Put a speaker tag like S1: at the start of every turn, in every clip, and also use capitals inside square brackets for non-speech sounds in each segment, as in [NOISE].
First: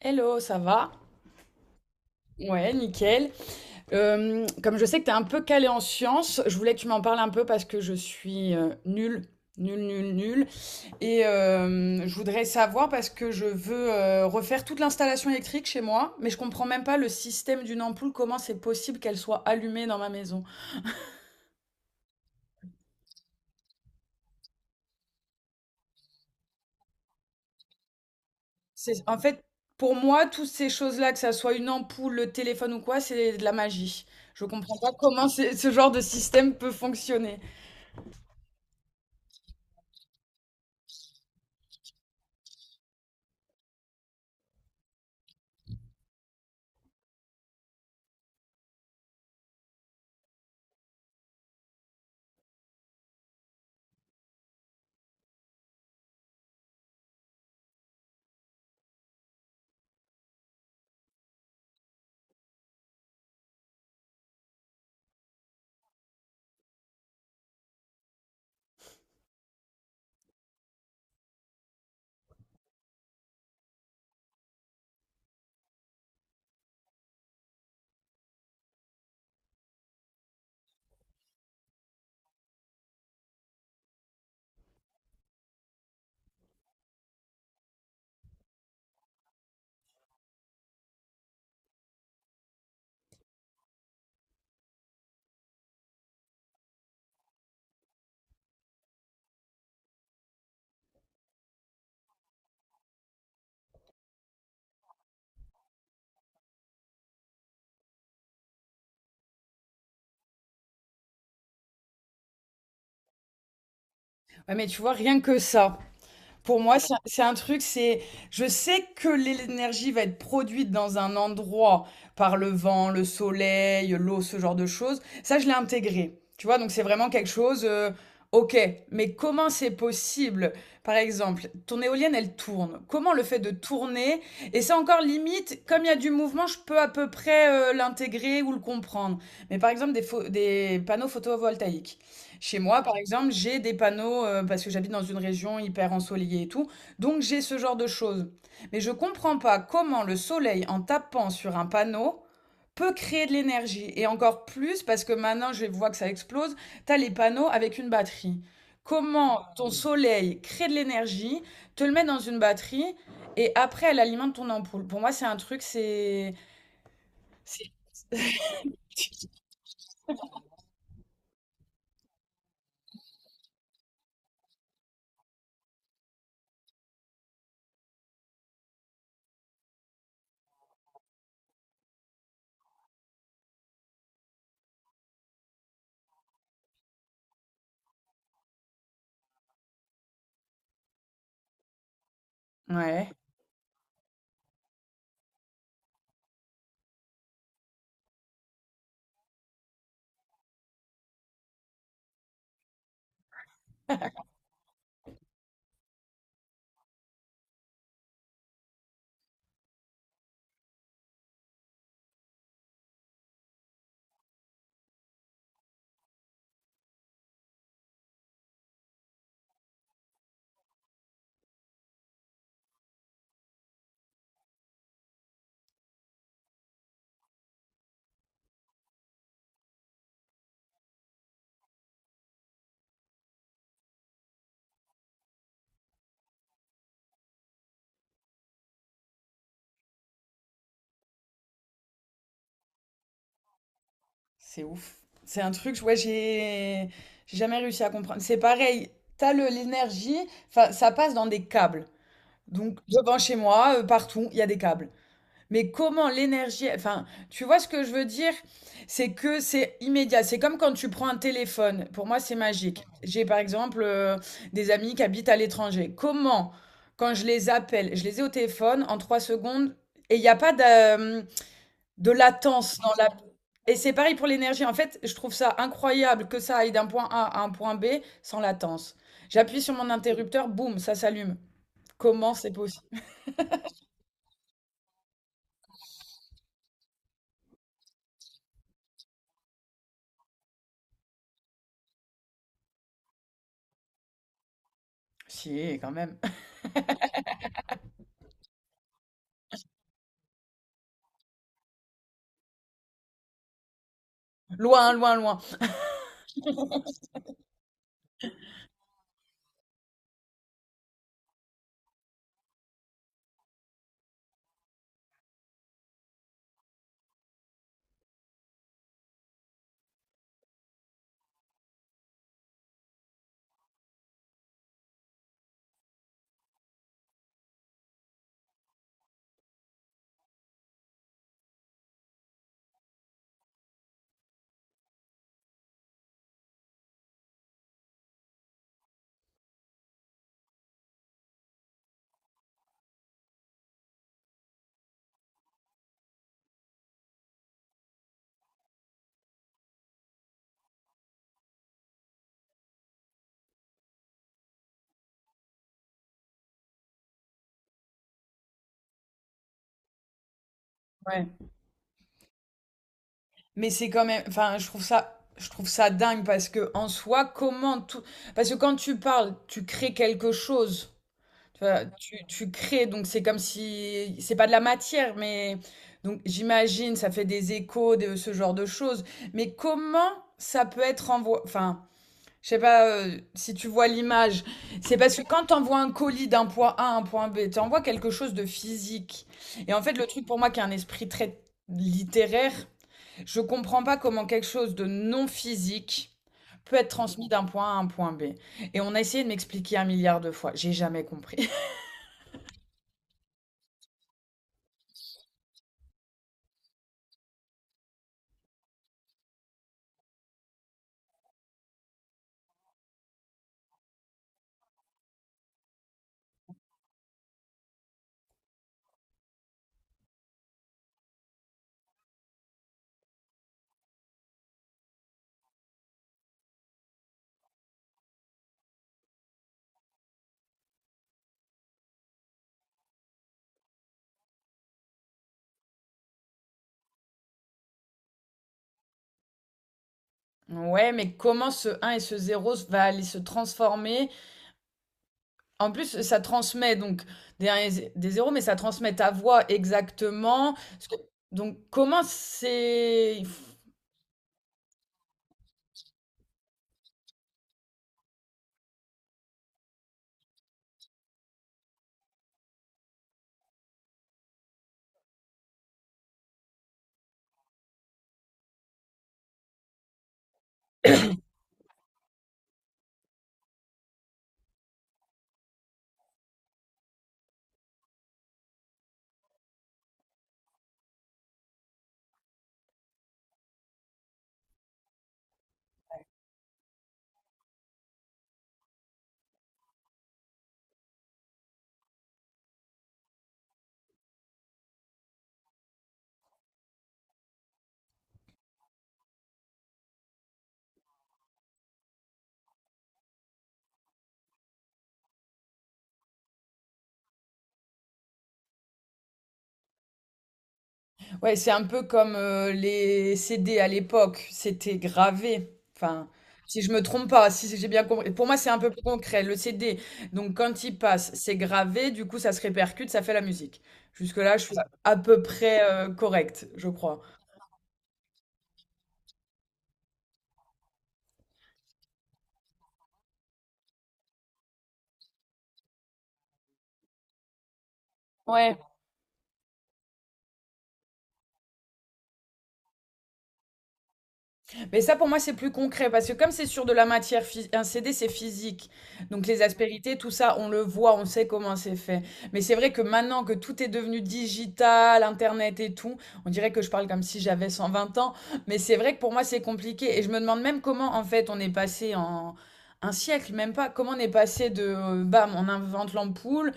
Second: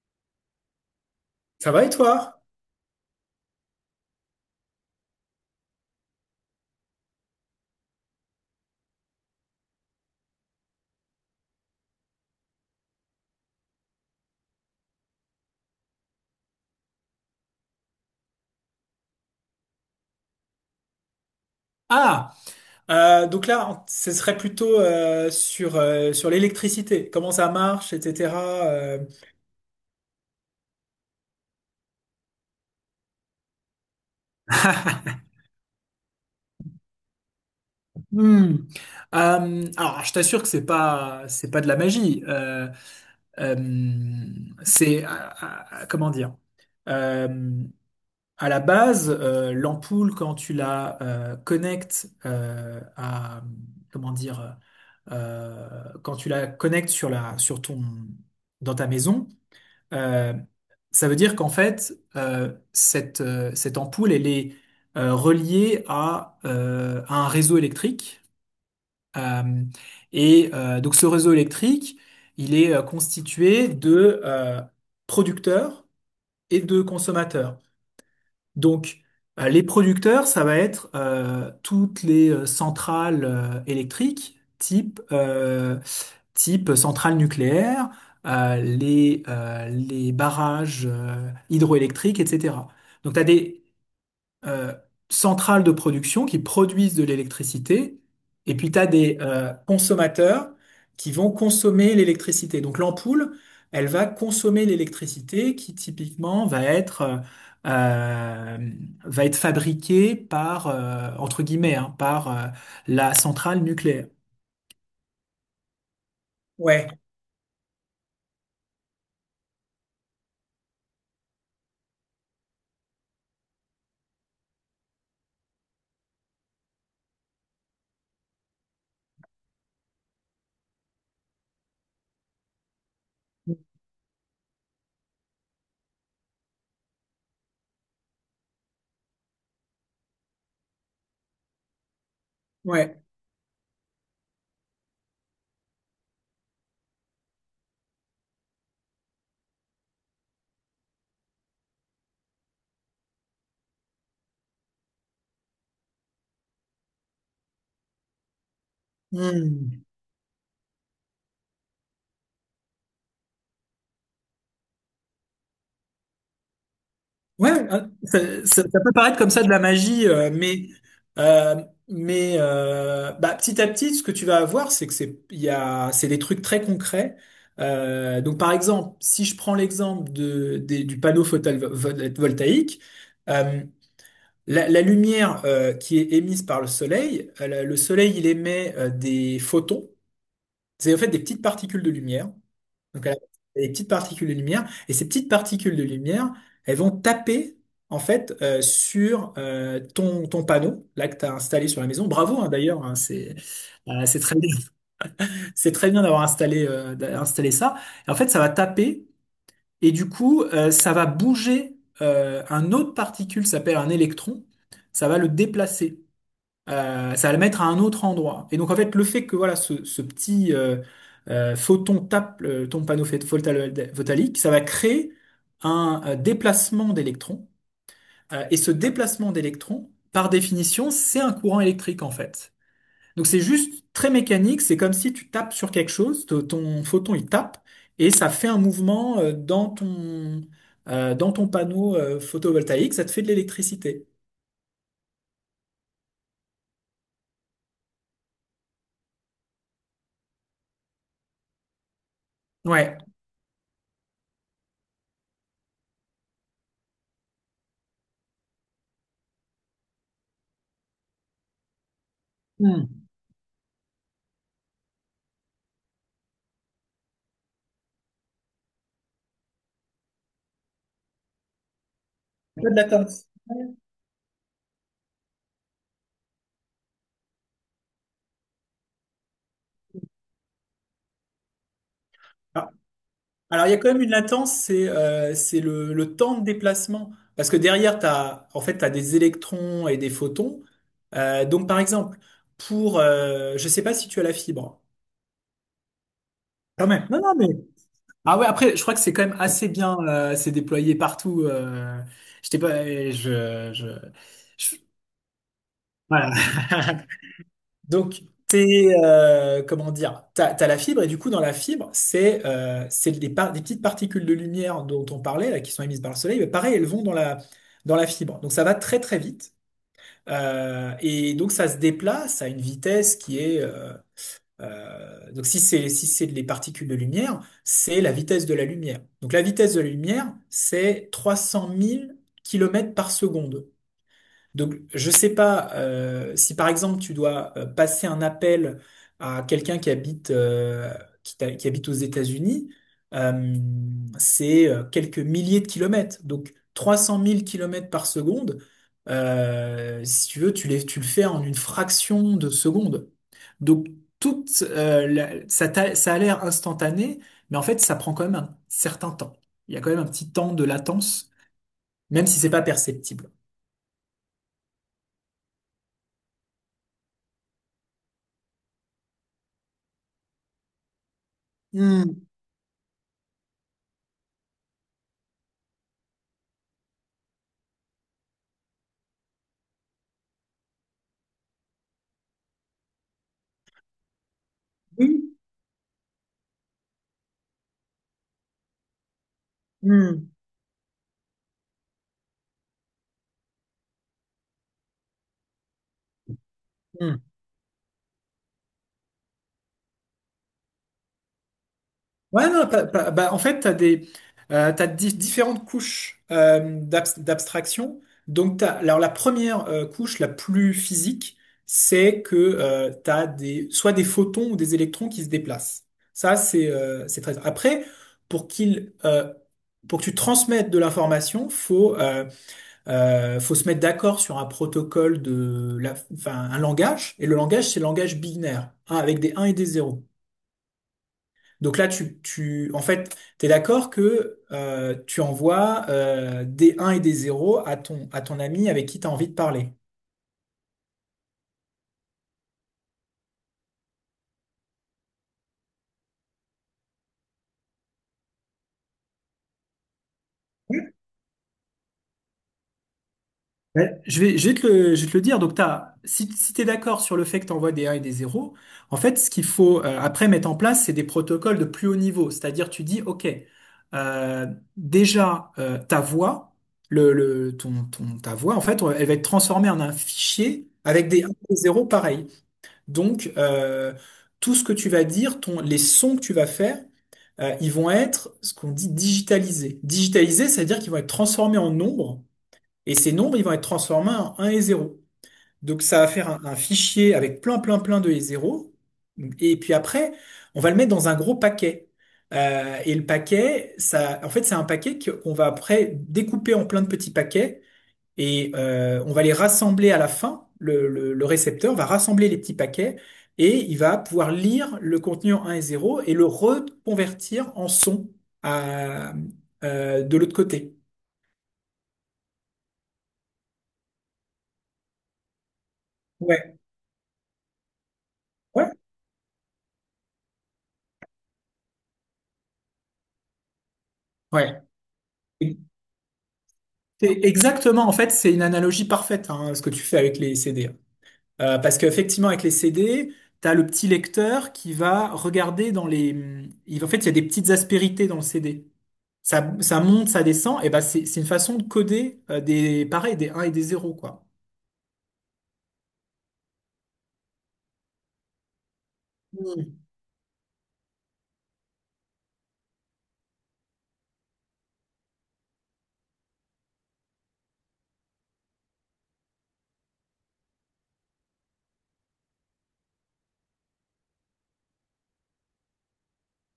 S1: Hello, ça va?
S2: Ça va et toi?
S1: Ouais, nickel. Comme je sais que tu es un peu calé en sciences, je voulais que tu m'en parles un peu parce que je suis nulle, nulle, nulle, nulle. Et je voudrais savoir parce que je veux refaire toute l'installation électrique chez moi, mais je comprends même pas le système d'une ampoule, comment c'est possible qu'elle soit allumée dans ma maison.
S2: Ah, donc là, ce serait plutôt sur l'électricité, comment ça marche, etc.
S1: C'est,
S2: euh.
S1: en fait, pour moi, toutes ces choses-là, que ça soit une ampoule, le téléphone ou quoi, c'est de la magie. Je comprends pas comment ce genre de système peut fonctionner.
S2: Hmm. Alors, je t'assure que c'est pas de la magie. Euh, c'est, euh, Comment dire? Euh, à la base, l'ampoule, quand tu la connectes à, comment dire, quand tu la connectes sur la, sur ton, dans ta maison. Euh, Ça veut dire qu'en fait, cette ampoule, elle est reliée à un réseau électrique. Euh, donc ce réseau électrique, il est constitué de producteurs et de consommateurs. Donc, les producteurs, ça va être toutes les centrales électriques, type centrale nucléaire, les barrages hydroélectriques, etc. Donc, tu as des euh, centrales de production qui produisent de l'électricité, et puis tu as des consommateurs qui vont consommer l'électricité. Donc l'ampoule, elle va consommer l'électricité qui typiquement euh, va être fabriquée entre guillemets, hein, par la centrale nucléaire.
S1: Ouais, mais tu vois, rien que ça. Pour moi,
S2: Ouais,
S1: c'est un truc, c'est je sais que l'énergie va être produite dans un endroit par le vent, le soleil, l'eau, ce genre de choses. Ça, je l'ai intégré. Tu vois, donc c'est vraiment quelque chose, OK, mais comment c'est possible? Par exemple, ton éolienne, elle tourne. Comment le fait de tourner? Et ça encore limite, comme il y a du mouvement, je peux à peu près l'intégrer ou le comprendre. Mais par exemple, des panneaux photovoltaïques. Chez moi, par
S2: ouais.
S1: exemple, j'ai des panneaux parce que j'habite dans une région hyper ensoleillée et tout. Donc j'ai ce genre de choses. Mais je comprends pas comment le soleil, en tapant sur un panneau, peut créer de l'énergie. Et encore plus parce que maintenant, je vois que ça explose, t'as les panneaux avec une batterie. Comment ton
S2: Hmm.
S1: soleil crée de l'énergie, te le met dans une batterie et après elle alimente ton ampoule. Pour moi, c'est un truc,
S2: Ouais,
S1: c'est-
S2: ça peut paraître comme ça de la magie, euh, mais bah, petit à petit, ce que tu vas avoir, c'est que c'est il y a c'est des trucs très concrets. Donc par exemple, si je prends l'exemple du panneau photovoltaïque, euh, la lumière qui est émise par le soleil. Le soleil il émet des photons, c'est en fait des petites particules de lumière. Donc,
S1: Ouais.
S2: elle a des petites particules de lumière. Et ces petites particules de lumière, elles vont taper, en fait, sur ton panneau, là, que tu as installé sur la maison. Bravo, hein, d'ailleurs, hein, c'est très bien, [LAUGHS] c'est très bien d'avoir installé ça. Et en fait, ça va taper, et du coup, ça va bouger un autre particule, ça s'appelle un électron, ça va le déplacer, ça va le mettre à un autre endroit. Et donc en fait, le fait que voilà ce petit photon tape ton panneau photonique, ça va créer un déplacement d'électrons. Et ce déplacement d'électrons, par définition, c'est un courant électrique en fait. Donc c'est juste très mécanique. C'est comme si tu tapes sur quelque chose, ton photon il tape et ça fait un mouvement dans ton panneau photovoltaïque. Ça te fait de l'électricité.
S1: C'est ouf. C'est un truc, ouais, j'ai jamais réussi à comprendre. C'est pareil, t'as l'énergie, enfin, ça passe dans des câbles. Donc,
S2: Ouais.
S1: devant chez moi, partout, il y a des câbles. Mais comment l'énergie, enfin, tu vois ce que je veux dire? C'est que c'est immédiat. C'est comme quand tu prends un téléphone. Pour moi, c'est magique.
S2: Hmm.
S1: J'ai par exemple des amis qui habitent à l'étranger. Comment, quand je les appelle, je les ai au téléphone en 3 secondes et il n'y a pas de
S2: Pas
S1: latence dans la
S2: de
S1: et c'est pareil pour l'énergie. En fait, je trouve ça incroyable que ça aille d'un point A à un point B sans latence. J'appuie sur mon interrupteur, boum, ça s'allume. Comment c'est
S2: la
S1: possible?
S2: Alors, il y a quand même une latence, c'est le temps de déplacement. Parce que derrière, en fait, t'as des électrons et des photons. Donc, par exemple, je sais pas si tu as la fibre.
S1: Si, quand même.
S2: Quand même. Non, non, mais. Ah ouais, après, je crois que c'est quand même assez bien, c'est déployé partout. Je pas, je, je,
S1: [LAUGHS]
S2: je-
S1: Loin, loin, loin.
S2: Voilà. [LAUGHS] Comment dire, t'as la fibre, et du coup, dans la fibre, c'est des petites particules de lumière dont on parlait, là, qui sont émises par le soleil, mais pareil, elles vont dans dans la fibre. Donc, ça va très, très vite. Et donc, ça se déplace à une vitesse qui est, donc, si c'est si c'est des particules de lumière, c'est la vitesse de la lumière. Donc, la vitesse de la lumière, c'est 300 000 kilomètres par seconde. Donc, je sais pas si par exemple tu dois passer un appel à quelqu'un qui habite qui habite aux États-Unis. Euh, c'est Quelques milliers de kilomètres, donc 300 000 kilomètres par seconde. Si tu veux, tu le fais en une fraction de seconde. Donc, toute, la- ça, t'a- ça a l'air instantané, mais en fait, ça prend quand même un certain temps. Il y a quand même un petit temps de
S1: Ouais.
S2: latence, même si c'est pas perceptible.
S1: Mais c'est quand même, enfin, je trouve ça dingue parce que en soi, comment tout, parce que quand tu parles, tu crées quelque chose. Tu vois, tu,
S2: Hmm.
S1: tu crées, donc c'est comme si, c'est pas de la matière, mais donc j'imagine, ça fait des échos de ce genre de choses. Mais comment ça peut être envoyé, enfin, je sais pas si tu vois l'image, c'est parce que quand tu envoies un colis d'un point A à un point B, tu envoies quelque chose de physique. Et en fait, le truc
S2: Hmm,
S1: pour moi qui a un esprit très littéraire, je comprends pas comment quelque chose de non physique peut être
S2: hmm.
S1: transmis d'un point A à un point B. Et on a essayé de m'expliquer un milliard de fois, j'ai jamais compris.
S2: Ouais, non, bah, en fait, tu as des, t'as di- différentes couches d'abstraction. Donc, alors, la première couche, la plus physique, c'est que soit des photons ou des électrons qui se déplacent. Ça, c'est très... Après, pour qu'il, euh, pour que tu transmettes de l'information, faut se mettre d'accord sur un protocole, enfin, un langage. Et le langage, c'est le langage binaire, hein, avec des 1 et des 0. Donc là, en fait, t'es d'accord que tu envoies des 1 et des 0 à à ton ami avec qui tu as envie de parler.
S1: Ouais, mais comment ce 1 et ce 0 va aller se transformer? En plus, ça transmet donc des 1 et zé- des 0, mais ça transmet ta voix exactement. Parce
S2: Ouais.
S1: que... Donc, comment c'est...
S2: Ouais. Je vais te le dire. Donc, t'as, si, si tu es d'accord sur le fait que tu envoies des 1 et des 0, en fait, ce qu'il faut après mettre en place, c'est des protocoles de plus haut niveau. C'est-à-dire, tu dis, OK, euh, déjà, ta voix, ta voix, en fait, elle va être transformée en un fichier avec des 1 et des 0 pareil. Donc, tout ce que tu vas dire, les sons que tu vas faire, ils vont être ce qu'on dit digitalisés. Digitalisés, ça veut dire qu'ils vont être transformés en nombres, et ces nombres, ils vont être transformés en un et zéro. Donc ça va faire un fichier avec plein, plein, plein de et zéro. Et puis après, on va le mettre dans un gros paquet. Et le paquet, ça, en fait, c'est un paquet qu'on va après découper en plein de petits paquets et on va les rassembler à la fin. Le le récepteur va rassembler les petits paquets et il va pouvoir lire le contenu en 1 et 0 et le reconvertir en son, à, de l'autre côté.
S1: Ouais, c'est un peu comme les CD à l'époque. C'était gravé. Enfin,
S2: Ouais,
S1: si je me trompe pas, si j'ai bien compris. Pour moi, c'est un peu
S2: ouais,
S1: plus concret. Le CD, donc quand il passe, c'est gravé. Du coup, ça se répercute, ça fait la musique. Jusque-là, je suis
S2: ouais.
S1: à peu près correcte, je crois.
S2: C'est exactement, en fait, c'est une analogie parfaite, hein, ce que tu fais avec les CD. Parce qu'effectivement, avec les CD, tu as le petit lecteur qui va regarder dans les... En fait, il y a des petites aspérités dans le
S1: Ouais.
S2: CD. Ça, ça monte, ça descend, et ben c'est une façon de coder, pareil, des un et des zéro quoi.
S1: Mais ça, pour moi, c'est plus concret parce que comme c'est sur de la matière, un CD, c'est physique. Donc les
S2: Hmm.
S1: aspérités, tout ça, on le voit, on sait comment c'est fait. Mais c'est vrai que maintenant que tout est devenu digital, Internet et tout, on dirait que je parle comme si j'avais 120 ans. Mais c'est vrai que pour moi, c'est compliqué. Et je me demande même comment, en fait, on est passé en un siècle, même pas, comment on est passé de, bam, on invente l'ampoule,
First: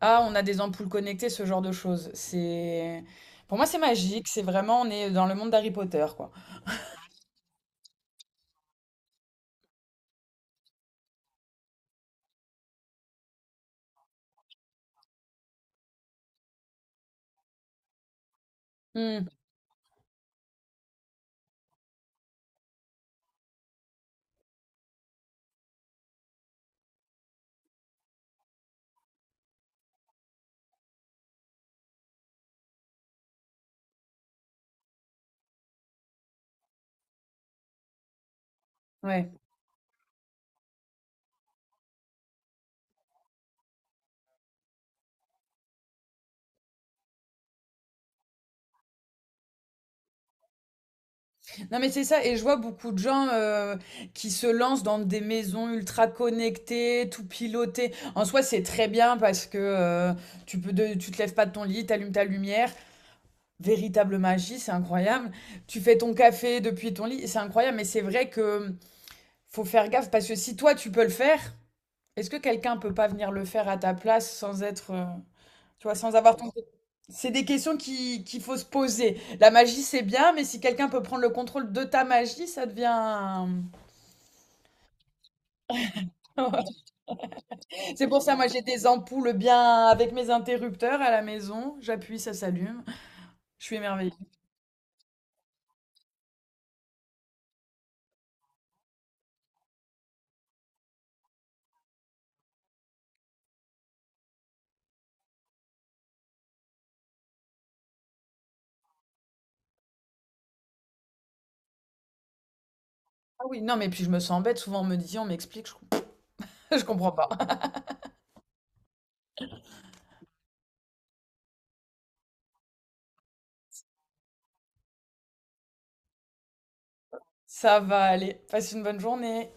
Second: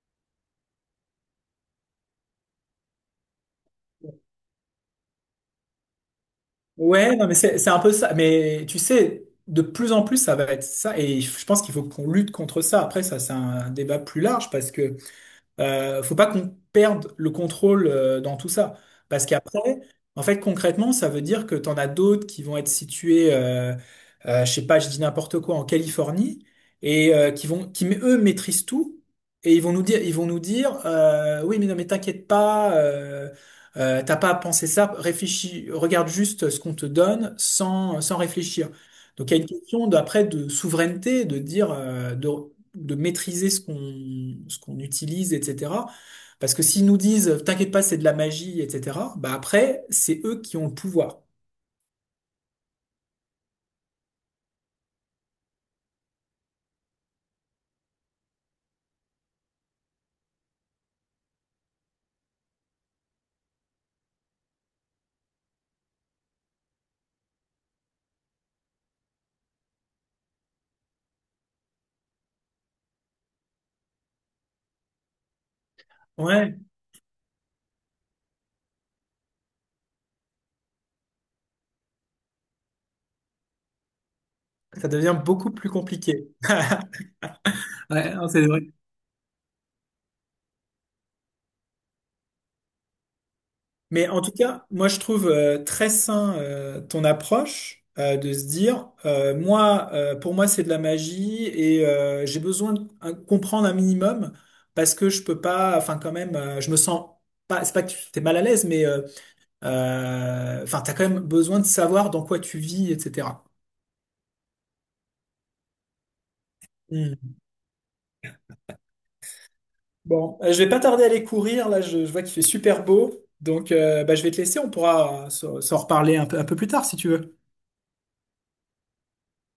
S1: à on a des ampoules connectées, ce genre de choses. C'est... Pour moi, c'est magique. C'est vraiment, on est dans le monde d'Harry Potter, quoi.
S2: Ouais, non, mais c'est un peu ça. Mais tu sais, de plus en plus, ça va être ça. Et je pense qu'il faut qu'on lutte contre ça. Après, ça, c'est un débat plus large, parce que faut pas qu'on perde le contrôle dans tout ça. Parce
S1: Hmm,
S2: qu'après, en fait, concrètement, ça veut dire que tu en as d'autres qui vont être situés, je sais pas, je dis n'importe quoi, en Californie, et qui eux maîtrisent tout, et ils vont nous dire, oui, mais non, mais t'inquiète pas, t'as pas à penser ça, réfléchis, regarde juste ce qu'on te donne sans réfléchir. Donc
S1: ouais.
S2: il y a une question d'après de souveraineté, de dire, de maîtriser ce qu'on utilise, etc. Parce que s'ils nous disent, t'inquiète pas, c'est de la magie, etc., bah après, c'est eux qui ont le pouvoir.
S1: Non mais c'est ça, et je vois beaucoup de gens qui se lancent dans des maisons ultra connectées, tout pilotées. En soi, c'est très bien parce que tu peux tu te lèves pas de ton lit, t'allumes ta lumière. Véritable magie, c'est incroyable. Tu fais ton café depuis ton lit, c'est incroyable. Mais c'est vrai que faut faire gaffe parce que si toi tu peux le faire, est-ce que quelqu'un peut pas venir le faire à ta place sans être... tu vois, sans avoir ton...
S2: Ouais,
S1: C'est des questions qui, qu'il faut se poser. La magie, c'est bien, mais si quelqu'un peut prendre le contrôle de ta magie, ça devient...
S2: ça devient beaucoup plus compliqué. [LAUGHS]
S1: [LAUGHS] C'est
S2: Ouais,
S1: pour
S2: non,
S1: ça, moi,
S2: c'est vrai.
S1: j'ai des ampoules bien avec mes interrupteurs à la maison. J'appuie, ça s'allume. Je suis
S2: Mais
S1: émerveillée.
S2: en tout cas, moi je trouve très sain, ton approche, de se dire, moi pour moi c'est de la magie, et j'ai besoin de comprendre un minimum, parce que je peux pas, enfin quand même, je me sens pas, c'est pas que tu es mal à l'aise, mais enfin, t'as quand même besoin de savoir dans quoi tu vis,
S1: Ah
S2: etc.
S1: oui, non, mais puis je me sens bête. Souvent, on me dit, on m'explique, je... [LAUGHS] je comprends pas.
S2: Hmm. Bon, je vais pas tarder à aller courir. Là, je vois qu'il fait super beau. Donc, bah, je vais te laisser. On pourra s'en reparler un peu plus tard, si tu veux.
S1: Ça va aller. Passe une bonne journée.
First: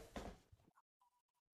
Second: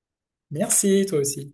S2: Merci, toi aussi.